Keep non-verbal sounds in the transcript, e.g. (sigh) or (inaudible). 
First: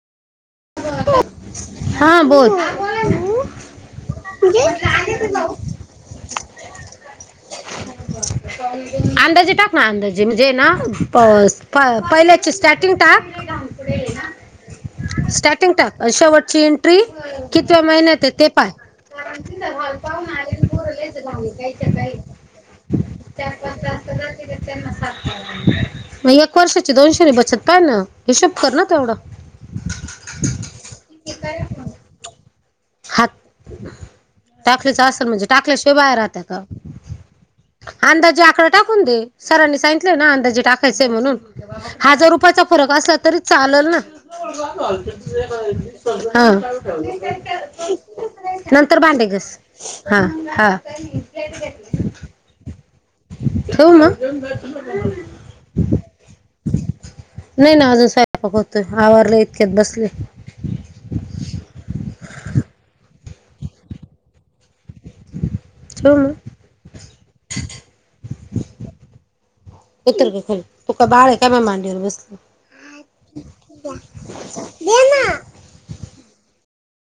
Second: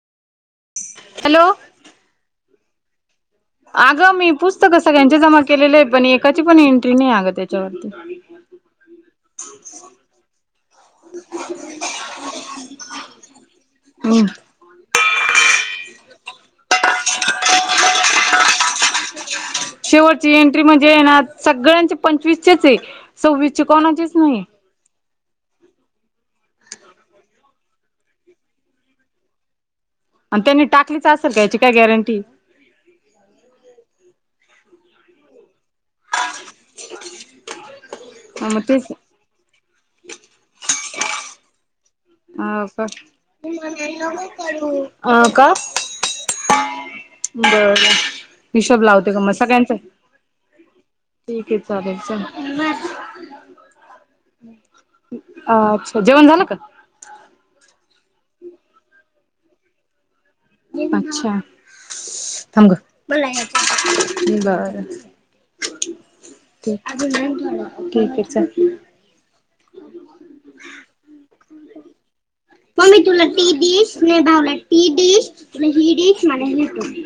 Hello. हा बोल. अगं मी पुस्तक सगळ्यांच्या जमा केलेले आहे पण एकाची पण एंट्री नाही अगं त्याच्यावरती. अंदाजे टाक ना अंदाजे म्हणजे ना पाऊस प पहिल्याची स्टार्टिंग टाक हम्म. स्टार्टिंग टाक शेवटची एंट्री कितव्या महिन्यात आहे ते पाहाय. ह शेवटची एंट्री म्हणजे आहे ना सगळ्यांचे पंचवीस चेच आहे सव्वीस चे कोणाचीच नाहीये. म एक वर्षाची दोनशे री बचत काढ ना हिशोब कर ना तेवढं. आणि त्यांनी टाकलीच असेल काय याची काय गॅरंटी? हात टाकलेच असेल म्हणजे टाकल्याशिवाय बाहेर हात. त्या का अंदाजे मग आकडा तेच टाकून दे. सरांनी सांगितलंय ना अंदाजे टाकायचेय म्हणून. हजार रुपयाचा फरक असला तरी हो चालेल ना. का अ का हां. बर हिशोब नंतर लावते का भांडे मग घस सगळ्यांच हा हा. ठीक आहे चालेल चल ठेवू मग? अच्छा जेवण झालं का ते ना अजून स्वयंपक होतोय आवारलो इतक्यात बसले. अच्छा थांब गं बरं. ठेवू मग ते ठीक आहे चल. इतर बी खरं तू का बाळ आहे का माय मांडीवर बसली. (unintelligible)